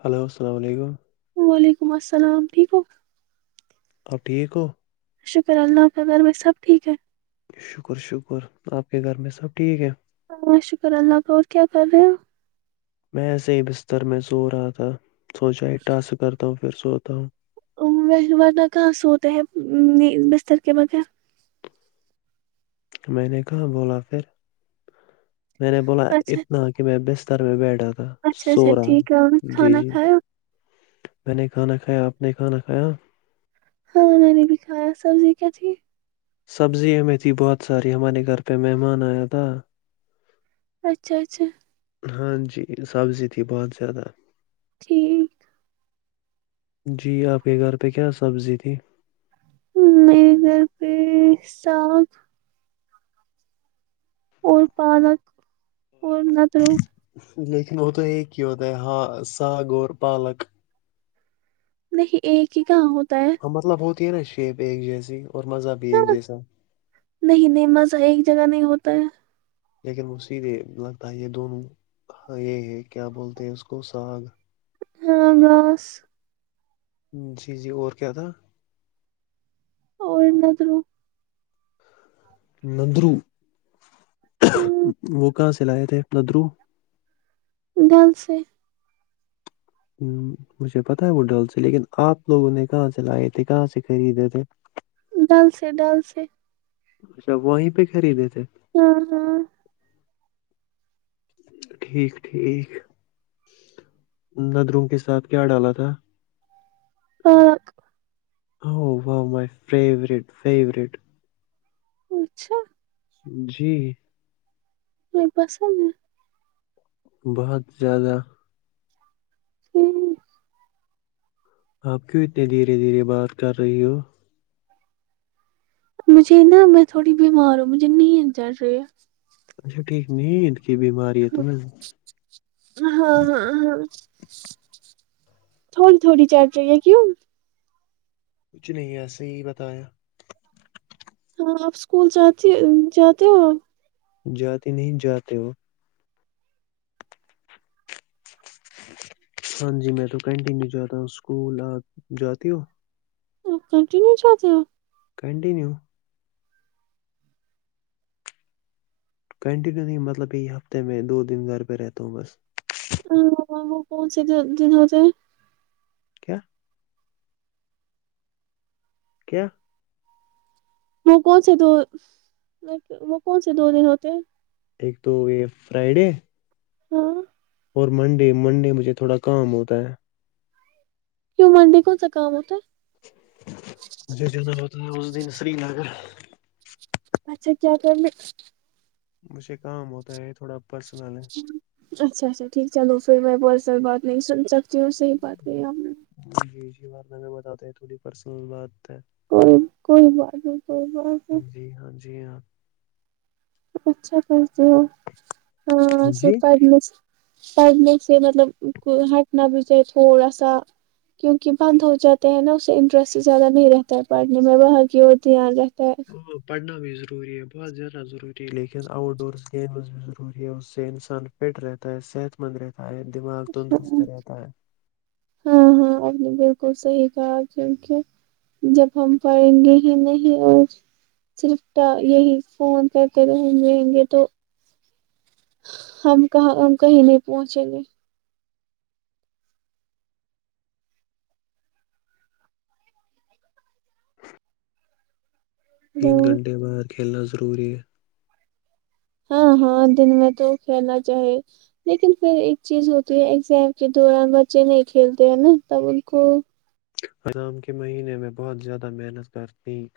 Hello السلام علیکم وعلیکم السلام ٹھیک ہو اب ٹھیک ہو شکر اللہ آ کا گھر بھائی سب ٹھیک ہے شکر شکر آپ کے گھر میں سب ٹھیک ہے ہاں شکر اللہ کا اور کیا کر رہے ہو میں ایسے ہی بستر میں سو رہا تھا سوچا ہی ٹاس کرتا ہوں پھر سوتا ہوں ورہ کہاں سوتے ہے بستر کے بغیر میں نے کہا بولا پھر میں نے بولا اچھا اتنا کہ میں بیسٹ استر میں بیٹھا تھا اچھا سو اچھا رہا تھا ٹھیک ہے اور جی کھانا جی کھاو میں نے کھانا کھایا آپ نے کھانا کھایا ہاں میں نے بھی کھایا سبزی کیا تھی سبزی ہمیں تھی بہت ساری ہمارے گھر پہ مہمان آیا تھا اچھا اچھا ہاں جی سبزی تھی بہت زیادہ ٹھیک جی آپ کے گھر پہ کیا سبزی تھی میرے گھر پہ ساگ اور پالک اور ندرو لیکن وہ تو ایک ہی ہوتا ہے ہساگواور پالک نہیں ایک کی کہا ہو ت مطلب بہت تینا شیپ ایک جیسی اور مزہ بھی ہاں ایک جیسا نہیں نہیں مزہ ایک جگہ نہیں ہوتا ہے لیکن مصید لگتا ہے یہ دونوں یہ ہے کیا بولتے ہیں اس کو ساگ ا گاس [unintelligible] جی جی اور کیا تھا اور ان ندھر نندرو وہ کہاں سے چلائے تھے ندرو ڈل سے ہ مجھے پتا ہے وہ ڈل سے لیکن آپ لوگوں نے کہاں سے لائے تھے کہاں سے خریدے تھے ڈل سے ڈل سے اچھا وہیں پہ خریدے تھے ہ ہاں ٹھیک ٹھیک ندروں کے ساتھ کیا ڈالا تھا آ ہو ہؤ مائی فیورٹ فیورٹ اچھا جی نہیں پسند ہے بہت زیادہ ہ آپ کیوں اتنے دھیرے دھیرے بات کر رہی ہو مجھے نا میں تھوڑی بیمار ہوں مجھے ن ڈر رہی اچھا ٹھیک نیند کی بیماری ہے تمیں ہاں ہاں ہاں تھوڑی تھوڑی چار پ ہے کیوں کچھ نہیں ایسے ہی بتایا ہاں آپ اسکول جات جاتے ہو جاتے نہیں جاتے وہ ہاں جی میں تو کنٹینیو جاتا ہوں اسکول آ جاتی ہو کنٹینیو چاہتے ہیں کنٹیینو کنٹینیو نہیں مطلب یہ ہفتے میں دو دن گھر پہ رہتا ہوں بس ہ وہ کوہنچ دنوں سے [unintelligible] کیا [unintelligible] کیا وہ کون سے دو وہ کون سے دو دن ہوتے ایک تو یہ فرائیڈے ہاں منڈے منڈے مجھے تھوڑا کام ہوتا ہے کیوں منڈی کون سا کام ہوتا ہے مجھے جانا ہوتا ہے اس دن سری نگر اچھا کیا کر میں مجھے کام ہوتا ہے تھوڑا پرسنل ہے اچھا اچھا ٹھیک چلو پھر میں پرسل بات نہیں سن سکتا جوں صحیح بات کر ہم نے بارہ میں بتاتے ہیں تھوڑی پرسنل بات ہے کوئی کوئی بات نہیں کوئی بات ہے جی ہاں جی ہاں [inaudible] اچھا کرتے ہو ہاں جی پڑھنے سے پڑھنے سے مطلب ہیکنا بجے تھوڑا سا کیونکہ پندو جاتے ہیں نا اس سے انٹرسٹ زیادہ نہیں رہتا ہے پڑھنے میں باقی دھیان رتا ا پڑھنا بھی ضروری ہے بہت زیادہ ضروری ہے لیکن آؤٹ ڈورس گیمز بھی ضروری ہے اس سے انسان فٹ رہتا ہے صحت مند رہتا ہے سارے دماغ تندرست رہتا ہے [unintelligible] ہاں ہاں آپ نے بالکل صحیح کہا کیونک جب ہم پڑھیں گے ہی نہیں اور صرف یہی فون کر کے رہ رہیں گے تو ہم کہاں ہم کہیں نہیں پہنچیں گے تین ہلو گھنٹے بعد کھیلنا ضروری ہے ہاں ہاں دن میں تو کھیلنا چاہی لیکن پھر ایک چیز ہوتی ہے ایگزام کے دوران بچے نہیں کھیلتے ہیں نا تب ان کو آام کے مہینے میں بہت زیادہ محنت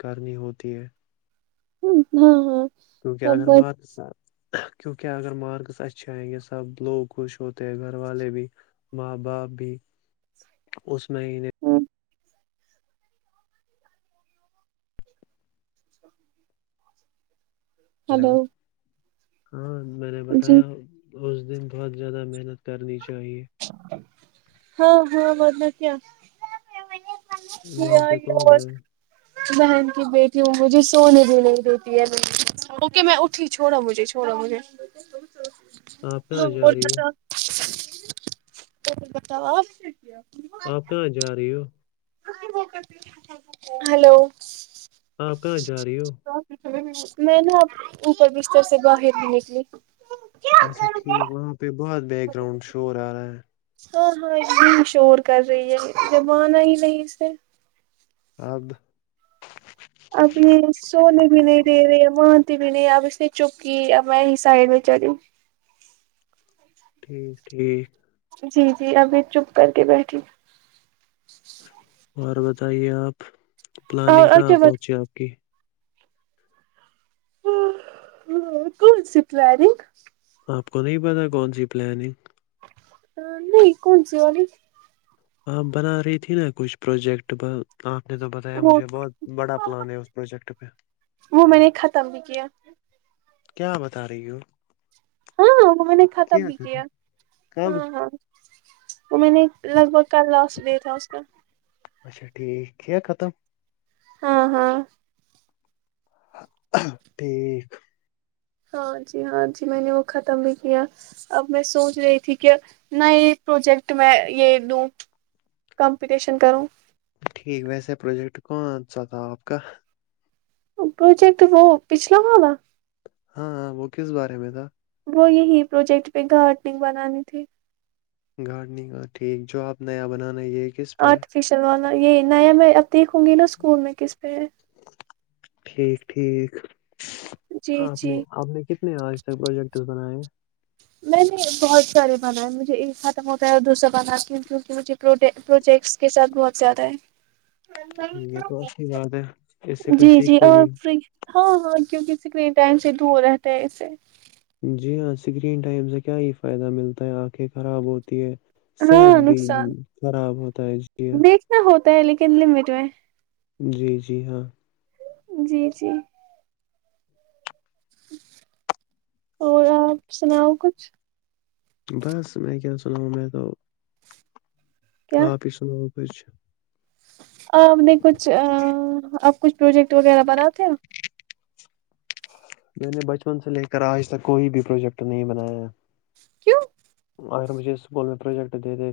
کرنی ہوتی ہے ہاں ہاں کیونکہ اگر تب مار کے ساب کیونکہ اگر مارکس اچھے آئیں گے سب لوگ خوش ہوتے ہیں گھر والے بھی ماں باپ بھی اس مہینے ہلو ہاں میں نے جی بتایا اس دن بہت زیادہ محنت کرنی چاہی ہاں ہاں م کیا وہاں پہ کون اور ہے بہن بیٹی ہ مجھے سونے بھی نہیں دیتی ہے اوکے میں اٹھی چھوڑا مجھے چھوڑا مجھے آپ کہاں ہاں جا رہی ہو بتا تھا پ بتا وا کیا آپ کہاں جا رہی ہو ہلو آپ کہاں جا رہی ہو میں نا اب اوپر بستر سے باہر بھی نکلی اچھا ٹھیک وہاں پہ بہت بیک گراؤنڈ شور آ رہا ہے ہاں ہاں ا شور کر رہی ہے زبانہ ہی نہیں اس سے ہب [unintelligible] اب نے اب اس نے چپ کی اب میں ہی سائڈ میں چلی ٹھیک ٹھیک جی جی ابھی چپ کر کے بیٹھی اور بتائیے آپ پلاننگ اور کہاں اچھا بات پہنچی آپ کی ہ کوم س پلیرنگ آپ کو نہیں پتا کون سی پلاننگ ا نہیں کون سی والی آپ بنا رہی تھی نا کچھ پروجیکٹ ب آ میں تو بتایا وہ مجھے بہت بڑا پلان ہے اس پروجیکٹ پہ وہ میں نے ختم بھی کیا کیا بتا رہی ہو؟ ہاں وہ میں نے ختم بھی کیا کب ہاں ہاں وہ میں نے لگ بھگ کا لاسٹ ڈے تھا اس کا اچھا ٹھیک کیا ختم ہاں ہاں ٹھیک ہاں جی ہاں جی میں نے وہ ختم بھی کیا اب میں سوچ رہی تھی کہ نئے پروجیکٹ میں یہ دوں کمپٹیشن کروں ٹھیک ویسے پروجیکٹ کون سا تھا آپ کا پروجیکٹ وہ پچھلا والا ہاں ہاں وہ کس بارے میں تھا وہ یہی پروجیکٹ پہ گارٹنگ بنانی تھی گارڈننگ کا ٹھیک جو آپ نیا بنانا یہ کس پہ ہے آرٹیفشل وال یہ نیا میں دیکھوں گی نا اسکول میں کس پہ ہے ٹھیک ٹھیک جی آپ نے جی آپ نے کتنے آج پروجیکٹس بنائے ہیں میں نے بہت سارے بنائے مجھے ایک ختم ہوتا ہے اور دوسرا بناتی ہوں کیونکہ مجھے پروجیکٹس کے ساتھ بہت زیادہ ہے ٹھیک ہے تو اچھی بات ہے اس سے کچھ جی جی سیکھتے اور بھی فری ہاں ہاں کیونکہ سکرین ٹائم سے دور رہتا ہے اسے جی ہاں اسکرین ٹائم سے کیا یہ فائدہ ملتا ہے آنکھیں خراب ہوتی ہاں صحت بھی نقصان خراب ہوتا ہے جی ت لے کہ ل بییٹ میں جی جی ہاں جی جی اور آپ سناؤ کچھ بس میں کیا سنا ہوں میں تو کیا آپ ہی سناؤ خچھ پ نے کچھ کچھ پروجیکٹ وغیرہ بناتے میں نے بچپن سے لے کر آج تک کوئی بھی پروجیکٹ نہیں بنایا کیوں اگر مجھے اسکول میں پروجیکٹ دتے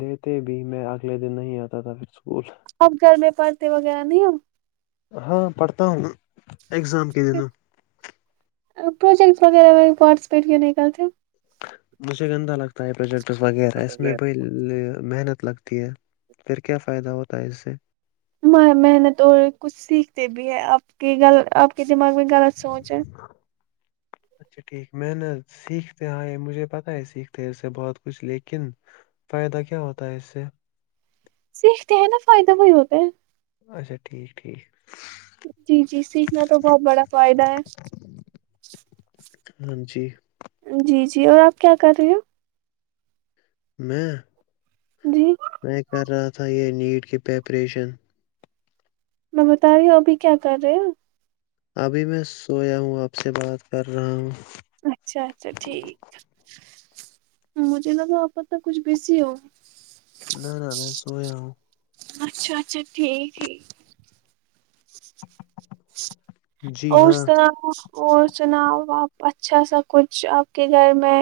دیتے بھی میں اگلے دن نہیں آتا تھا پھر اسکول اب گھر میں پرتے وغیرہ نہیں ہم ہاں پڑھتا ہوں میں اگزام کے دنوں پروجیکٹ وغیرہ پارٹیسپٹ کیا نہیں کرتے مجھے گندا لگتا ہے پرجل وغیرہ میں ب محنت لگتی ہے پھر کیا فائدہ ہوتا ہے اس سے محنت اور کچھ سیکھتے بھی ہیں آپ کی غل آپ کے دماغ میں غلط سوچ [inaudible] اچھا ٹھیک میں نےت سیکھتے آ مجھے پتاہ ہے سیکھتے ہیں اس سے بہت کچھ لیکن فائدہ کیا ہوتا ہے اس سے سیکھتے ہیں نا فائدہ وہی ہوتا ہے اچھا ٹھیک ٹھیک جی جی سیکھنا تو بہت بڑا فائدہ ہے ہاں جی جی جی اور آپ کیا کر رہے ہو میں جی میں کر رہا تھا یہ نیٹ کی پریپریشن میں بتا رہی ہوں ابھی کیا کر رہے ہو ابھی میں سویا ہوں آپ سے بات کر رہا ہوں اچھا اچھا ٹھیک مجھے نہ تو آپس تک کچھ بزی ہو نہ نہ میں سویا ہوں اچھا اچھا ٹھیک ہی جی اور ہاں س اور سناؤ آپ اچھا سا کچھ آپ کے گھر میں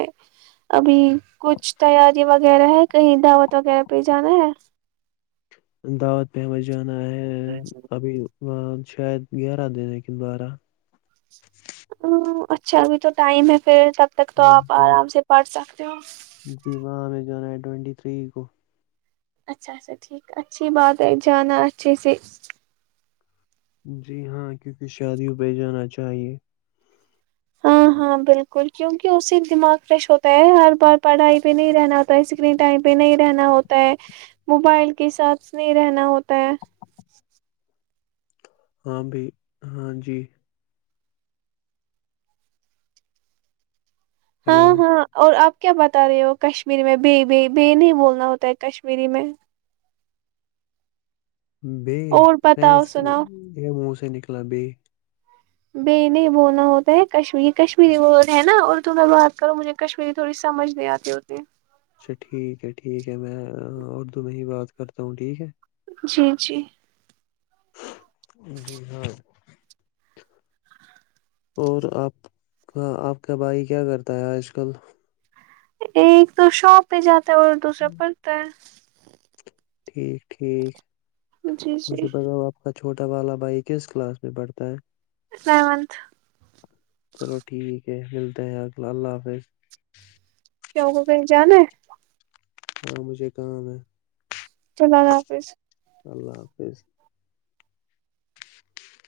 ابھی کچھ تیاری وغیرہ ہے کہیں دعوت وغیرہ پہ جانا ہے دعوت پہمہ جان ہے ابھی وہاں شاید گیارہ دن ہے کن بارہ ا اچھا ابھی تو ٹائم ہے پھر تب تک تو ہم آپ کو آرام سے پڑ سکتے تو جی وہاں ہمیں جانا ہے ٹونٹی تھری کو اچھا اچھا ٹھیک اچھی بات ہے جانا اچھے سے جی ہاں کیونکہ شادیوں پہ جانا چاہیئے ہاں ہاں بالکل کیونکہ اس سے دماغ فریش ہوتا ہے ہر بار پڑھائی پہ نہیں رہنا ہوتا ہے اسکرین ٹائم پہ نہیں رہنا ہوتا ہے موبائل کے ساتھ نہیں رہنا ہوتا ہے ہاں ب ہاں جی ہلو ہاں ہاں اور آپ کیا بتا رہے ہو کشمیری میں ب ب ب نہیں بولنا ہوتا ہے کشمیری میں بے اور میں بتاؤ سناؤ یہ منہ سے نکلا بے ب نہیں بولنا ہوتا ہے کشمیری کشمیری ورڈ ہے نا اور ت بات کروں مجھے کشمیری تھوڑی سمجھ نہیں آتی ہوتی اچھا ٹھیک ہے ٹھیک ہے میں اردو میں ہی بات کرتا ہوں ٹھیک ہے جی جی جی ہاں اور آپ کا آپ کا بھائی کیا کرتا ہے آج کل ایک تو س پ جات دوسرا پڑتا ہے ٹھیک ٹھیک جی جی مجھے بتاؤ آپ کا چھوٹا والا بھائی کس کلاس میں پڑھتا ہے سونتھ چلو ٹھیک ہے ملتے ہیں اگلہ اللہ حافظ کیوں کو کہیں جانا ہے ہاں مجھے کام ہے چلو اللہ حافظ اللہ حافظ